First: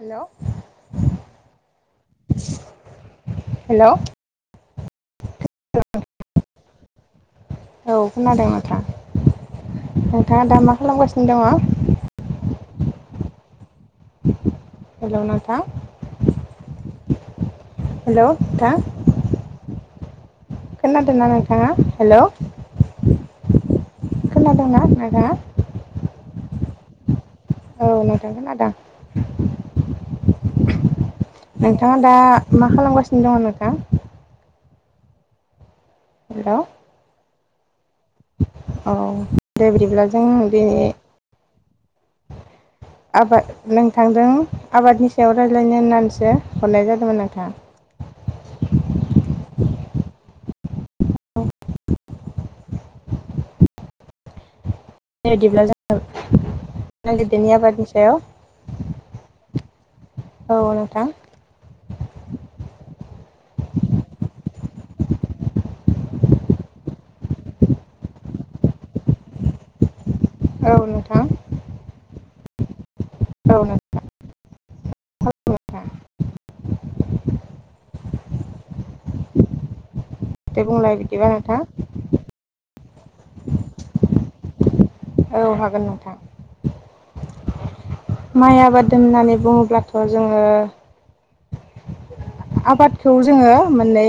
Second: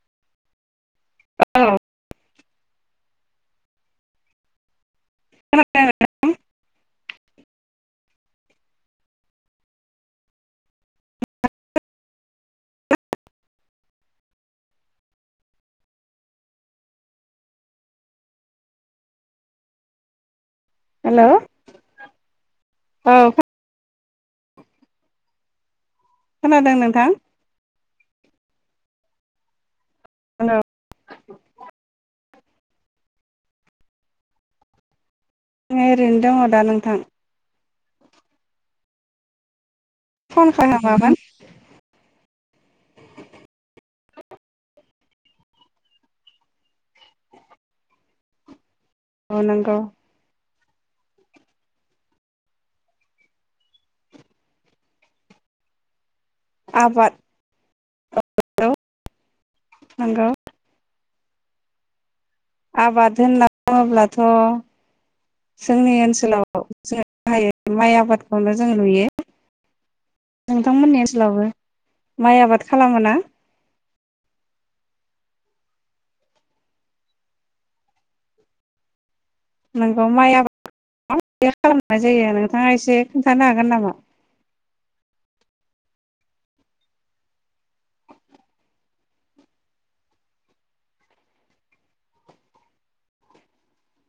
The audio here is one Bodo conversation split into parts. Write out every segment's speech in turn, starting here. हेल' औ हेलौ खोनादों [unintelligible] औ खोनादों नोंथां नोंथाङा दा मा खालामगासिनो दङ हेलौ नोंथां हेलौ नोंथा खोनादों हेलौ ना नोंथाङा हेलौ औ खोनादोंना नोंथाङा खोनादों नोंथां औ नोंथां खोनादों हेलौ नोंथाङा दा मा खालामगासिनो दङ नोंथां आं ओरैनो दङ हेल' दा नोंथां औ दे बिदिब्लाजों फन दिनि खालामामोन आबाद नोंथांजों आबादनि सायाव रायज्लायनो होननानैसो हरनाय जादोंमोन नोंथां औ नांगौ बेबायदिब्ला ज आबाद [unintelligible] आबादनि सायाव औ नंगौ औ नोंथां आबाद होनना बुङोब्लाथ जोंनि ओनसोलाव जोङ बाहायो माइ आबादखौनो जों नुयो औ नोंथांमोननि नोंथां ओनसोलावबो माइ आबाद खालामो ना औ नोंथां नोंथां नों बे माइ दे आबाद बुंलाय बिदिबा नोंथां खालामनाय जायो नोंथाङा एसे खोन्थानो हागोन नामा औ हागोन नोंथां माइ आबादोन होननानै बुङोब्लाथ जोङो आबादखौ जोङो माननै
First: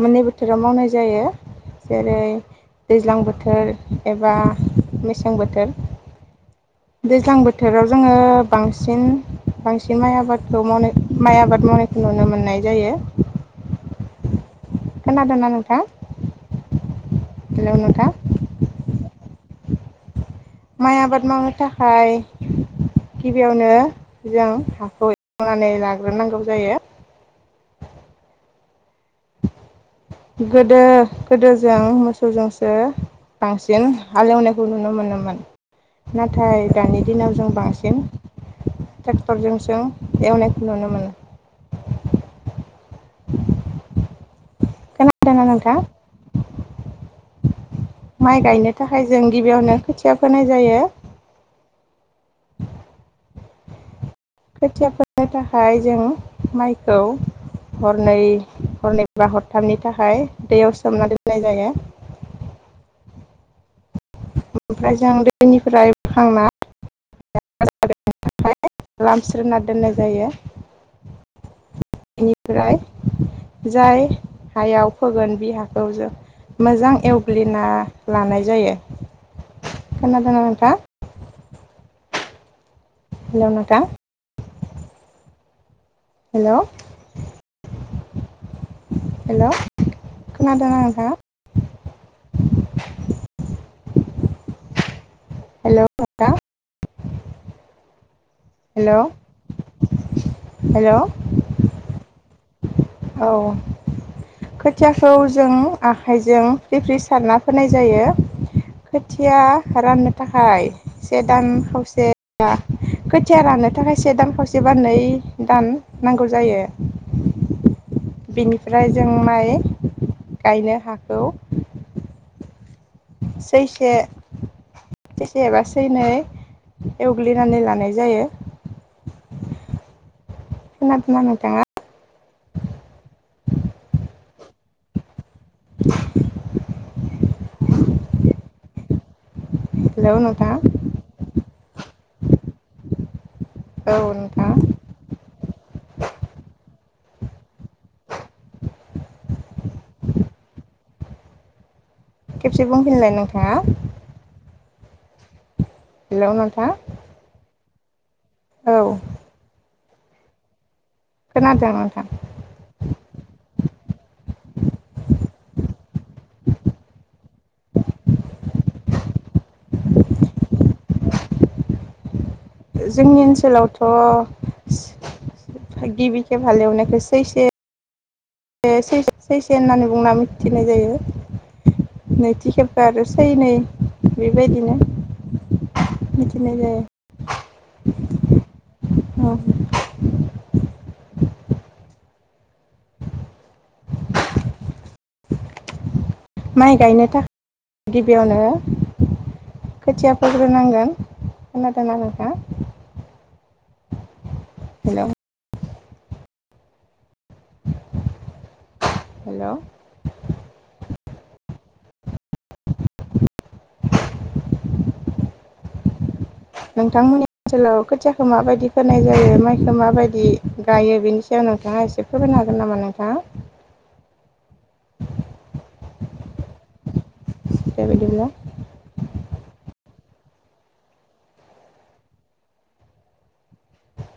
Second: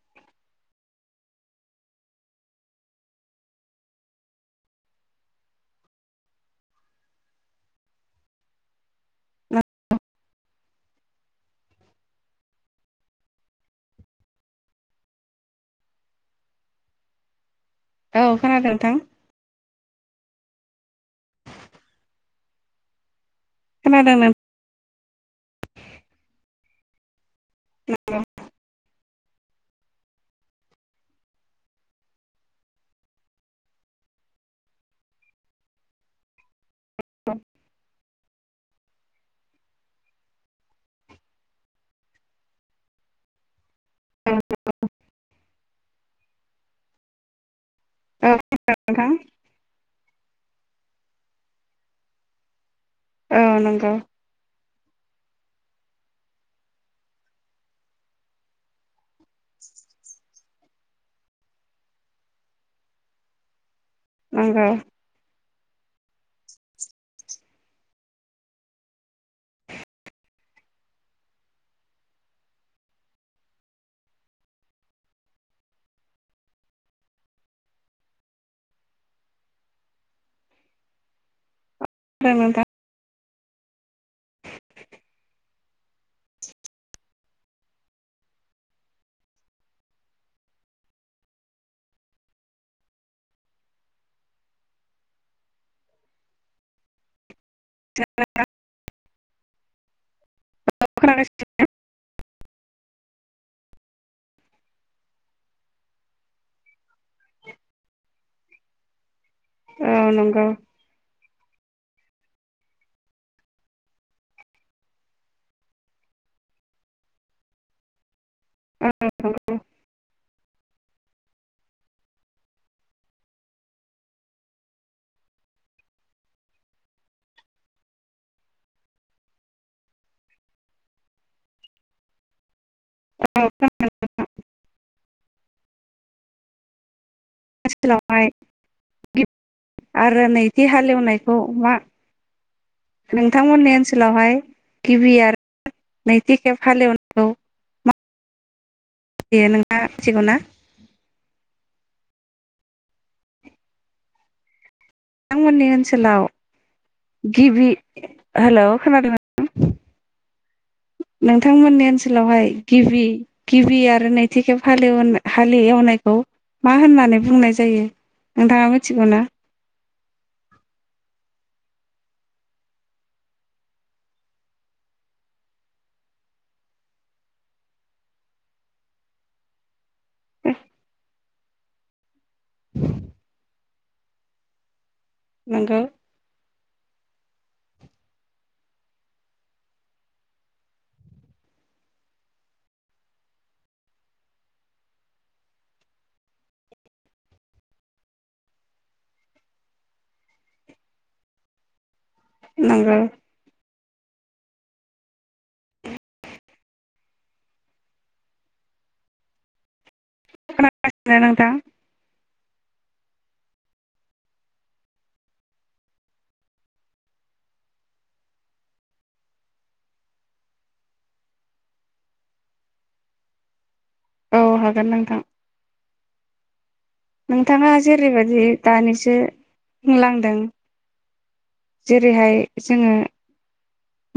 मोननै बोथोराव मावनाय जायो जेरै दैज्लां बोथोर एबा मेसें बोथोर दैज्लां बोथोराव जोङो बांसिन बांसिन माइ आबादखौ मावनाय माइ आबाद मावनायखौ नुनो मोननाय जायो खोनादो ना नोंथां हेलौ नोंथां औ खोनादों नोंथां माइ आबाद मावनो थाखाय गिबियावनो खोनादों नोंथां जों हाखौ मावनानै लाग्रोनांगौ जायो औ गोदो गोदोजों मोसौजोंसो बांसिन हालेवनायखौ नुनो मोनोमोन नाथाय दानि दिनाव जों बांसिन ट्रेक्टरजोंसों एवनायखौ नुनो मोनो खोनादोंना नोंथां औ माइ गायनो खोनादों थाखाय नोंथां जों गिबियावनो खोथि खोथिया फोनाय जायो औ नंगौ खोथियाफोरनो थाखाय जों माइखौ हरनै हरनै बा हरथामनि थाखाय दैयाव सोमना दोननाय जायो नंगौ ओमफ्राय जों दै बेनिफ्राय बोखांना [unintelligible] लामस्रोनना दोननाय जायो बेनिफ्राय जाय हायाव फोगोन बि हाखौ जों मोजां एवग्लिना लानाय जायो खोनादों ना नोंथां खोनादों नोंथां हेलौ नोंथां हेलौ हेलौ खोनादों ना नोंथाङा हेलौ नोंथां हेलौ हेलौ औ खोथियाखौ जों आखाइजों फ्रि फ्रि सारना फोनाय जायो खोथिया औ राननो नंगौ थाखाय से दान खावसे बा खोथिया रानो थाखाय से दान खावसे बा नै दान नांगौ जायो [unintelligible] बेनिफ्राय जों माइ गायनो हागौ सैसे एबा सैनै एवग्लिनानै लानाय जायो खोनादों ना नोंथाङा औ खोनादों नोंथां [unintelligible] आथिखालावहाय गिबि हेलौ आरो नोंथाङा नैथि हालेवनायखौ मा [unintelligible] नोंथमोननि औ ओनसोलावहाय नोंथाङा गिबि आरो नैथि खेब हालेवनायाव दे नोंथाङा मिथिग ना खेबसे बुंफिनलाय नोंथाङा बिथांमोननि ओनसोलाव हेलौ नोंथाङा गिबि [unintelligible] हेलौ औ खोनादोंना खोनादों नोंथांमोननि नोंथां ओनसोलावहाय गिबि गिबि आरो नैथि खेब हालेव हालि एवनायखौ मा होननानै बुंनाय जायो नोंथाङा मिथिगौ ना जोंनि ओनसोलावथ गिबि खेब हालेवनायखौ सैसे बे सै सैसे होननानै बुंना मिथिनाय जायो नैथि खेबखो आरो सैनै बेबायदिनो नंगौ मिथिनाय जायो औ माइ गायनो थाखाय गिबियावनो खोथिया फोग्रोनांगोन खोनादोंना नों नंगौ हेलो हेल खोनासिनो नोंथां नोंथांमोननि ओनसोलाव खोथियाखौ माबायदि फोनाय जायो माइखौ माबायदि गायो बेनि सायाव नोंथाङा एसे फोरमायनो हागोन नामा नोंथाङा औ हागोन नोंथां नोंथाङा दे बिदिब्ला जेरैबायदि दानिसो बुंलांदों जेरैहाय जोङो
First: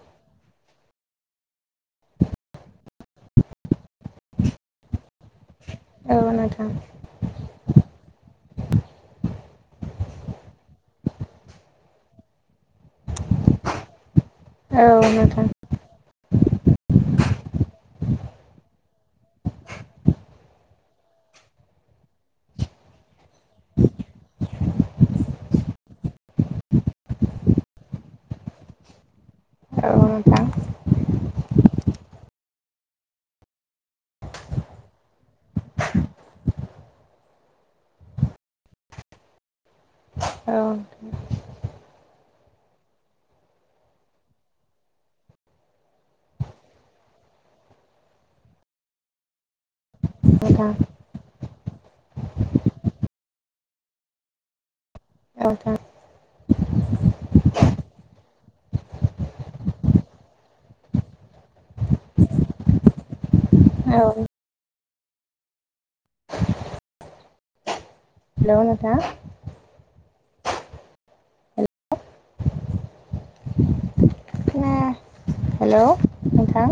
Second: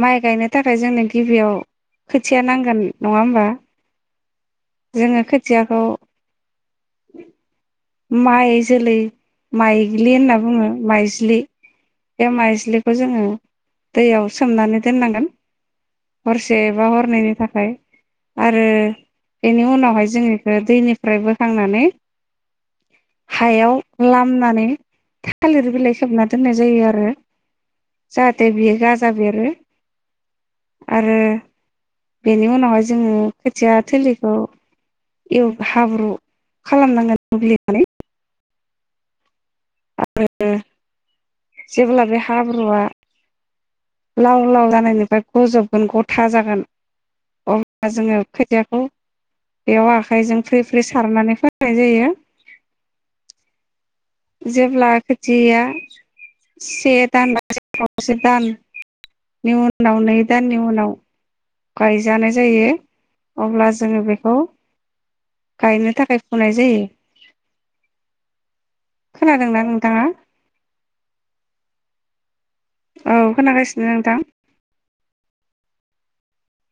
माइ गायनो थाखाय जोंनो गिबियाव खोथिया नांगोन नङा होमबा जोङो खो औ नोंथां माइ जोलै माइग्लि होनना बुङो माइज्लि बे माइज्लिखौ जोङो दैयाव सोमनानै औ दोननांगोन नोंथां हरसे बा हरनैनि थाखाय आरो बेनि उनावहाय जों बेखौ दैनिफ्राय बोखांनानै हायाव लामनानै थालिर बिलाइ खोबना दोननाय जायो आरो जाहाथे बियो गाजा बेरो औ नोंथां आरो बेनि उनावहाय जोंङो खोथिया थोलिखौ एव हाब्रु खालामनांगोन। [unintelligible] औ [unintelligible] जेब्ला बे हाब्रुआ लाव लाव जानायनिफ्राय गजबगोन गथा जागोन अब्ला जोंङो खोथियाखौ बेयाव आख खाय जों फ्रि नोंथां फ्रि सारनानै फोनाय जायो। जेब्ला खोथियाया औ से दान [unintelligible] दान उनाव नै दाननि उनाव गायजानाय जायो। अब्ला नोंथां जोंङो औ बेखौ गायनो थाखाय फुनाय जायो। लौ नोंथां खोनादों ना नोंथांङा? औ खोनागासिनो नोंथां। हेलौ नोंथां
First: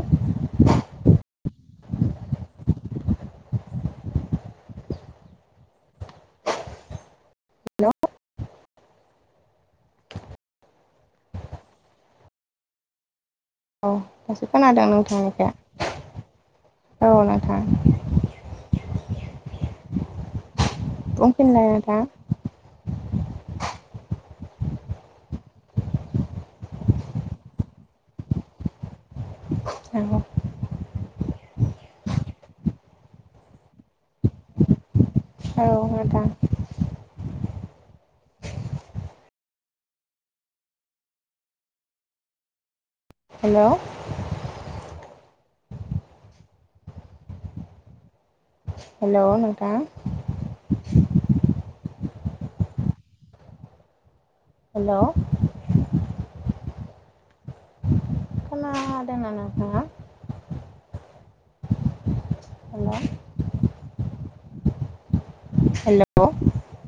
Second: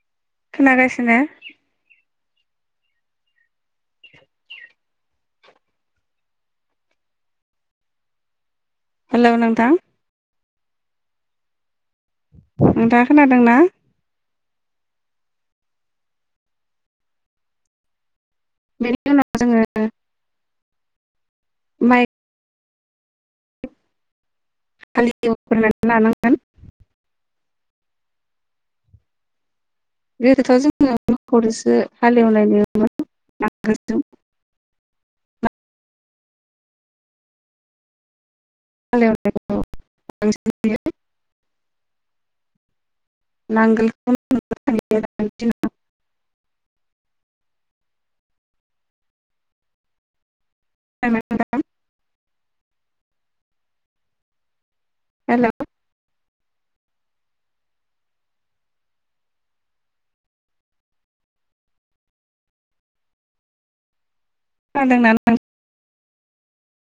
खोनागासिनो। हेलौ हेलौ नोंथां नोंथाङा खोना दों ना? औ दासो खोनादों नोंथांनिखौ औ नोंथां बेनि उनाव जोंङो [unintelligible] फोनलाय नोथां [inaudible] [unintelligible] लानांगोन औ बे [unintelligible] [unintelligible] नांगोल जों औ मेदा [unintelligible] नांगोलखौ हेलौ [unintelligible] [unintelligible] [inaudible] हेलौ नोंथां हेलौ हेल' खोनादोंना नोंथांङा? हेलौ खोनादोंना हेल औ